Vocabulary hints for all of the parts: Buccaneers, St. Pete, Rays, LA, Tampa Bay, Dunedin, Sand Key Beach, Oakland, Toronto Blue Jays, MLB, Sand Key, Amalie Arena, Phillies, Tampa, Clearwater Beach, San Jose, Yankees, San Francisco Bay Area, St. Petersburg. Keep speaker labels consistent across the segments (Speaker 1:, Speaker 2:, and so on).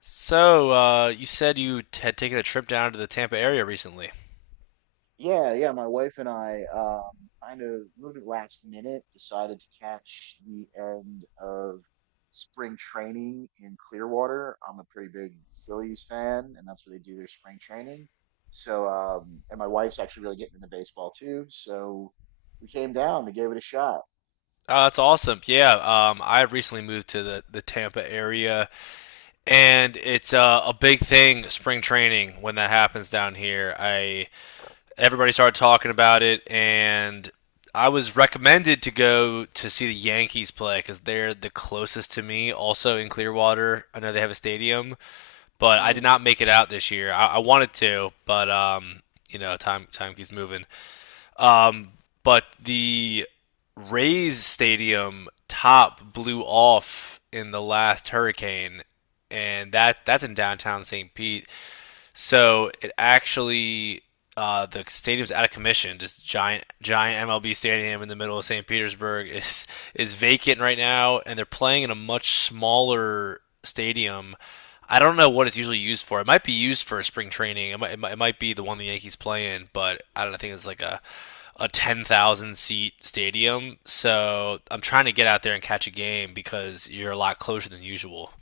Speaker 1: You said you had taken a trip down to the Tampa area recently.
Speaker 2: Yeah, yeah, my wife and I kind of moved it last minute, decided to catch the end of spring training in Clearwater. I'm a pretty big Phillies fan, and that's where they do their spring training. And my wife's actually really getting into baseball too. So we came down, we gave it a shot.
Speaker 1: That's awesome. Yeah, I've recently moved to the Tampa area, and it's a big thing, spring training, when that happens down here. I everybody started talking about it, and I was recommended to go to see the Yankees play because they're the closest to me, also in Clearwater. I know they have a stadium, but I did
Speaker 2: Hmm.
Speaker 1: not make it out this year. I wanted to, but time keeps moving. Um, but the Rays stadium top blew off in the last hurricane, and that's in downtown St. Pete. So it actually, the stadium's out of commission. This giant MLB stadium in the middle of St. Petersburg is vacant right now, and they're playing in a much smaller stadium. I don't know what it's usually used for. It might be used for a spring training. It might be the one the Yankees play in, but I don't know, I think it's like a 10,000 seat stadium. So I'm trying to get out there and catch a game because you're a lot closer than usual.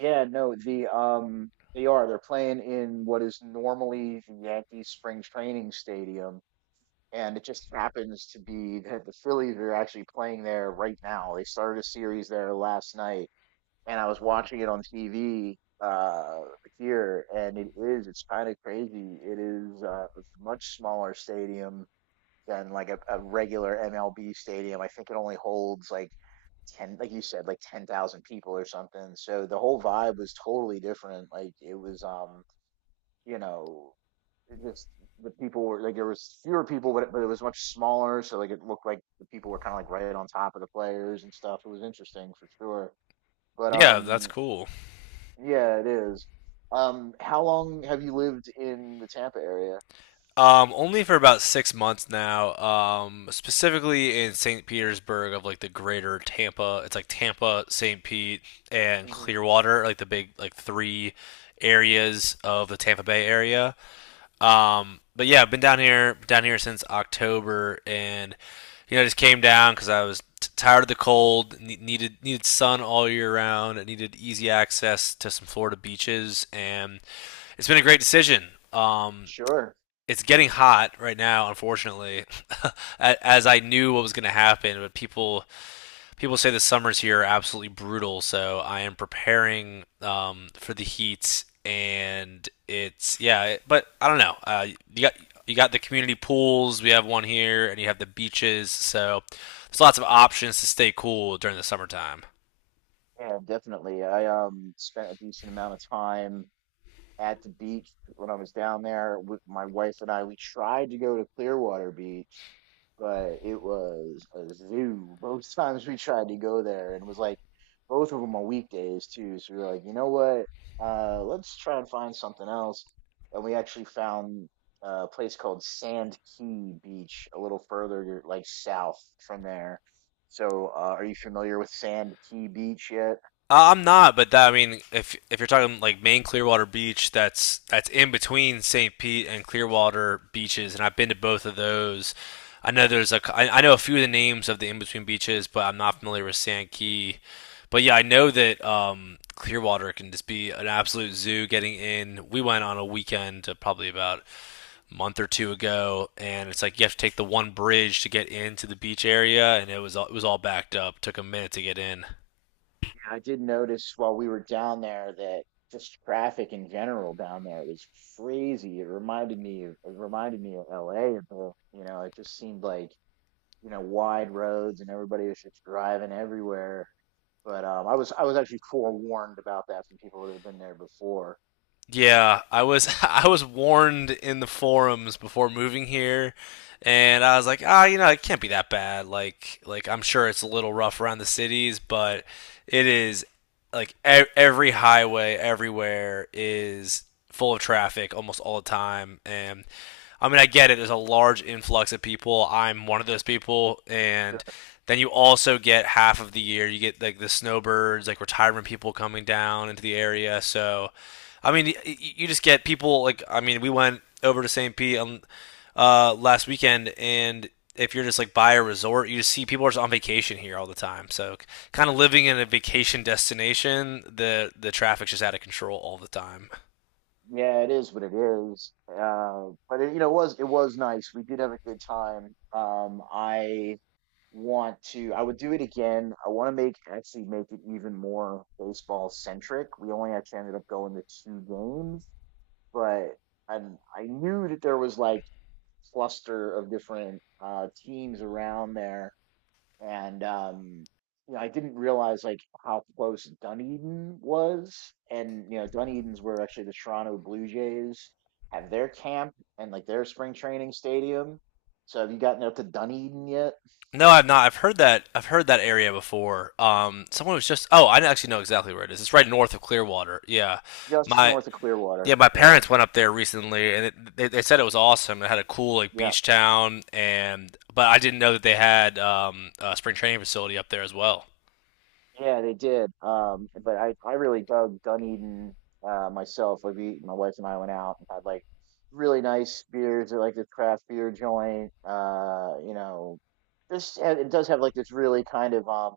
Speaker 2: Yeah, no, the they are. They're playing in what is normally the Yankees spring training stadium, and it just happens to be that the Phillies are actually playing there right now. They started a series there last night, and I was watching it on TV uh here, and it's kind of crazy. It is a much smaller stadium than like a regular MLB stadium. I think it only holds like ten, like you said, like 10,000 people or something. So the whole vibe was totally different. Like it was you know, just, the people were like, there was fewer people, but it was much smaller. So like it looked like the people were kind of like right on top of the players and stuff. It was interesting for sure. But
Speaker 1: Yeah, that's cool.
Speaker 2: yeah, it is. How long have you lived in the Tampa area?
Speaker 1: Only for about 6 months now. Specifically in St. Petersburg of like the greater Tampa. It's like Tampa, St. Pete, and
Speaker 2: Hmm.
Speaker 1: Clearwater, like the big like three areas of the Tampa Bay area. But yeah, I've been down here since October, and you know I just came down because I was tired of the cold, needed sun all year round, and needed easy access to some Florida beaches, and it's been a great decision.
Speaker 2: Sure.
Speaker 1: It's getting hot right now, unfortunately, as I knew what was going to happen. But people say the summers here are absolutely brutal, so I am preparing for the heat. And it's yeah, but I don't know. You got you got the community pools. We have one here, and you have the beaches. So there's lots of options to stay cool during the summertime.
Speaker 2: Yeah, definitely. I spent a decent amount of time at the beach when I was down there with my wife and I. We tried to go to Clearwater Beach, but it was a zoo. Both times we tried to go there, and it was like both of them on weekdays too. So we were like, you know what? Let's try and find something else. And we actually found a place called Sand Key Beach, a little further like south from there. So, are you familiar with Sand Key Beach yet?
Speaker 1: I'm not, but that, I mean, if you're talking like main Clearwater Beach, that's in between St. Pete and Clearwater beaches, and I've been to both of those. I know there's a, I know a few of the names of the in between beaches, but I'm not familiar with Sand Key. But yeah, I know that Clearwater can just be an absolute zoo. Getting in, we went on a weekend probably about a month or two ago, and it's like you have to take the one bridge to get into the beach area, and it was all backed up. It Took a minute to get in.
Speaker 2: I did notice while we were down there that just traffic in general down there was crazy. It reminded me of LA bit. You know, it just seemed like, you know, wide roads and everybody was just driving everywhere. But I was actually forewarned about that from people that had been there before.
Speaker 1: Yeah, I was I was warned in the forums before moving here, and I was like, ah, you know, it can't be that bad. Like, I'm sure it's a little rough around the cities, but it is like every highway everywhere is full of traffic almost all the time, and I mean, I get it. There's a large influx of people. I'm one of those people, and then you also get half of the year. You get like the snowbirds, like retirement people coming down into the area. So I mean, you just get people like I mean, we went over to St. Pete on last weekend, and if you're just like by a resort, you just see people are just on vacation here all the time. So, kind of living in a vacation destination, the traffic's just out of control all the time.
Speaker 2: Yeah, it is what it is. But it, you know, it was nice. We did have a good time. I would do it again. I want to make, actually make it even more baseball centric. We only actually ended up going to two games, but I I knew that there was like cluster of different teams around there, and you know, I didn't realize like how close Dunedin was, and you know, Dunedin's where actually the Toronto Blue Jays have their camp and like their spring training stadium. So have you gotten up to Dunedin yet?
Speaker 1: No, I've not. I've heard that. I've heard that area before. Someone was just. Oh, I actually know exactly where it is. It's right north of Clearwater. Yeah,
Speaker 2: Just
Speaker 1: my
Speaker 2: north of Clearwater.
Speaker 1: Yeah, my
Speaker 2: Yeah,
Speaker 1: parents went up there recently, and it, they said it was awesome. It had a cool like
Speaker 2: yeah,
Speaker 1: beach town, and but I didn't know that they had a spring training facility up there as well.
Speaker 2: yeah. They did. But I really dug Dunedin, myself. My wife and I went out and had like really nice beers at like this craft beer joint. You know, this and it does have like this really kind of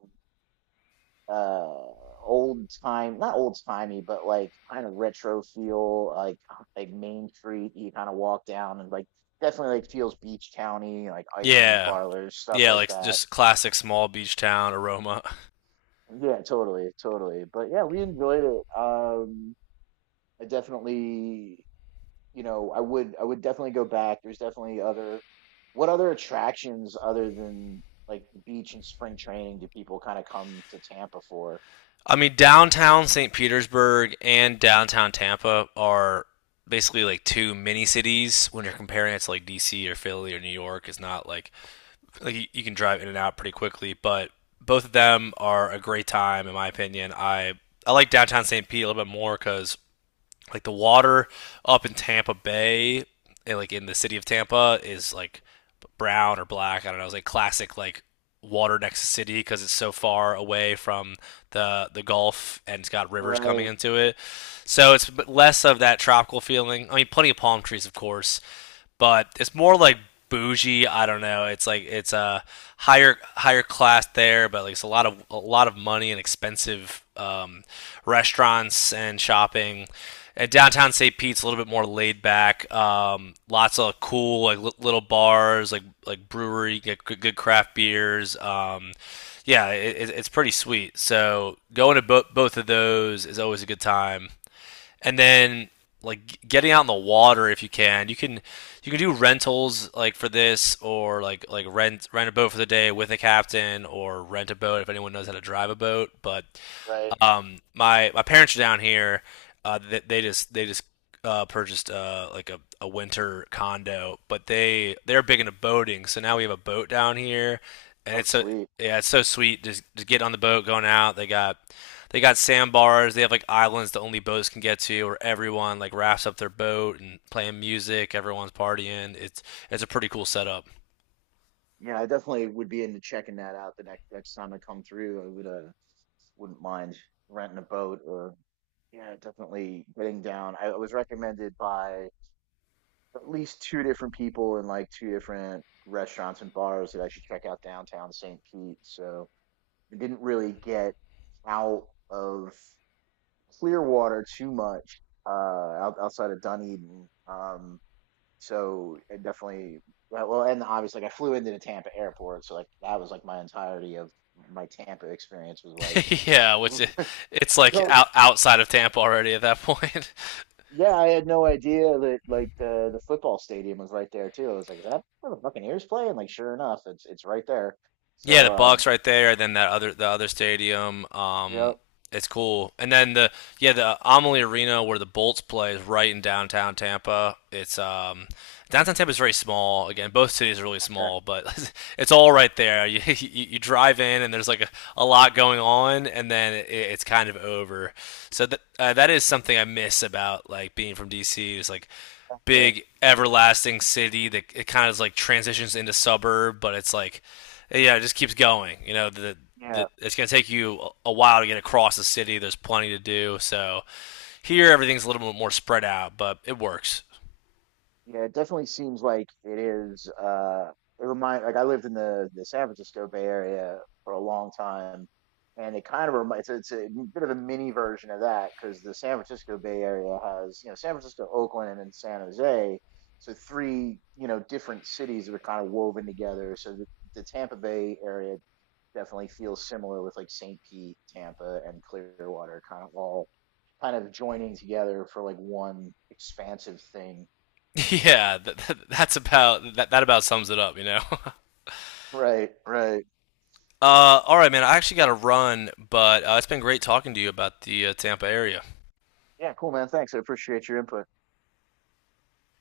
Speaker 2: uh old time, not old timey, but like kind of retro feel. Like Main Street, you kind of walk down, and like definitely like feels beach county, like ice cream
Speaker 1: Yeah,
Speaker 2: parlors, stuff
Speaker 1: yeah,
Speaker 2: like
Speaker 1: like
Speaker 2: that.
Speaker 1: just classic small beach town aroma.
Speaker 2: Yeah, totally, totally. But yeah, we enjoyed it. I definitely, you know, I would definitely go back. There's definitely other, what other attractions other than like the beach and spring training do people kind of come to Tampa for?
Speaker 1: I mean, downtown St. Petersburg and downtown Tampa are basically like two mini cities when you're comparing it to like DC or Philly or New York. It's not like like you can drive in and out pretty quickly. But both of them are a great time, in my opinion. I like downtown St. Pete a little bit more because like the water up in Tampa Bay, and, like in the city of Tampa, is like brown or black. I don't know. It's like classic like water next to city because it's so far away from the Gulf and it's got rivers coming
Speaker 2: Right,
Speaker 1: into it. So it's less of that tropical feeling. I mean, plenty of palm trees, of course, but it's more like bougie. I don't know. It's like it's a higher class there, but like it's a lot of money and expensive restaurants and shopping. At downtown St. Pete's, a little bit more laid back. Lots of cool like little bars, like brewery, get good craft beers. Yeah, it's pretty sweet. So going to both of those is always a good time and then like getting out in the water if you can. You can do rentals like for this or like rent a boat for the day with a captain or rent a boat if anyone knows how to drive a boat. But
Speaker 2: right.
Speaker 1: my parents are down here. They just purchased like a winter condo, but they're big into boating. So now we have a boat down here, and
Speaker 2: Oh,
Speaker 1: it's a
Speaker 2: sweet.
Speaker 1: yeah, it's so sweet. Just get on the boat, going out. They got sandbars. They have like islands that only boats can get to, where everyone like wraps up their boat and playing music. Everyone's partying. It's a pretty cool setup.
Speaker 2: Yeah, I definitely would be into checking that out the next time I come through. I would, wouldn't mind renting a boat, or yeah, definitely getting down. I was recommended by at least two different people in like two different restaurants and bars that I should check out downtown St. Pete. So I didn't really get out of Clearwater too much, outside of Dunedin. So it definitely and obviously like I flew into the Tampa airport, so like that was like my entirety of my Tampa experience was like
Speaker 1: Yeah, it's like
Speaker 2: go
Speaker 1: outside of Tampa already at that point.
Speaker 2: yeah, I had no idea that like the football stadium was right there too. I was like, is that where the Buccaneers play? And like, sure enough, it's right there.
Speaker 1: Yeah,
Speaker 2: So
Speaker 1: the Bucks right there, and then that other the other stadium.
Speaker 2: yep,
Speaker 1: It's cool. And then the yeah the Amalie Arena where the Bolts play is right in downtown Tampa. It's downtown Tampa is very small. Again, both cities are really
Speaker 2: okay,
Speaker 1: small, but it's all right there. You drive in and there's like a lot going on, and then it's kind of over. So that that is something I miss about like being from DC. It's like
Speaker 2: okay,
Speaker 1: big everlasting city that it kind of like transitions into suburb, but it's like yeah, it just keeps going. You know, the
Speaker 2: yeah.
Speaker 1: it's going to take you a while to get across the city. There's plenty to do. So here everything's a little bit more spread out, but it works.
Speaker 2: Yeah, it definitely seems like it is. It remind, like I lived in the San Francisco Bay Area for a long time, and it kind of reminds, it's a bit of a mini version of that, because the San Francisco Bay Area has, you know, San Francisco, Oakland, and San Jose, so three, you know, different cities that are kind of woven together. The Tampa Bay area definitely feels similar with like St. Pete, Tampa, and Clearwater, kind of all kind of joining together for like one expansive thing.
Speaker 1: Yeah, that's about that about sums it up, you know.
Speaker 2: Right, right.
Speaker 1: All right, man, I actually got to run, but it's been great talking to you about the Tampa area.
Speaker 2: Yeah, cool, man. Thanks. I appreciate your input.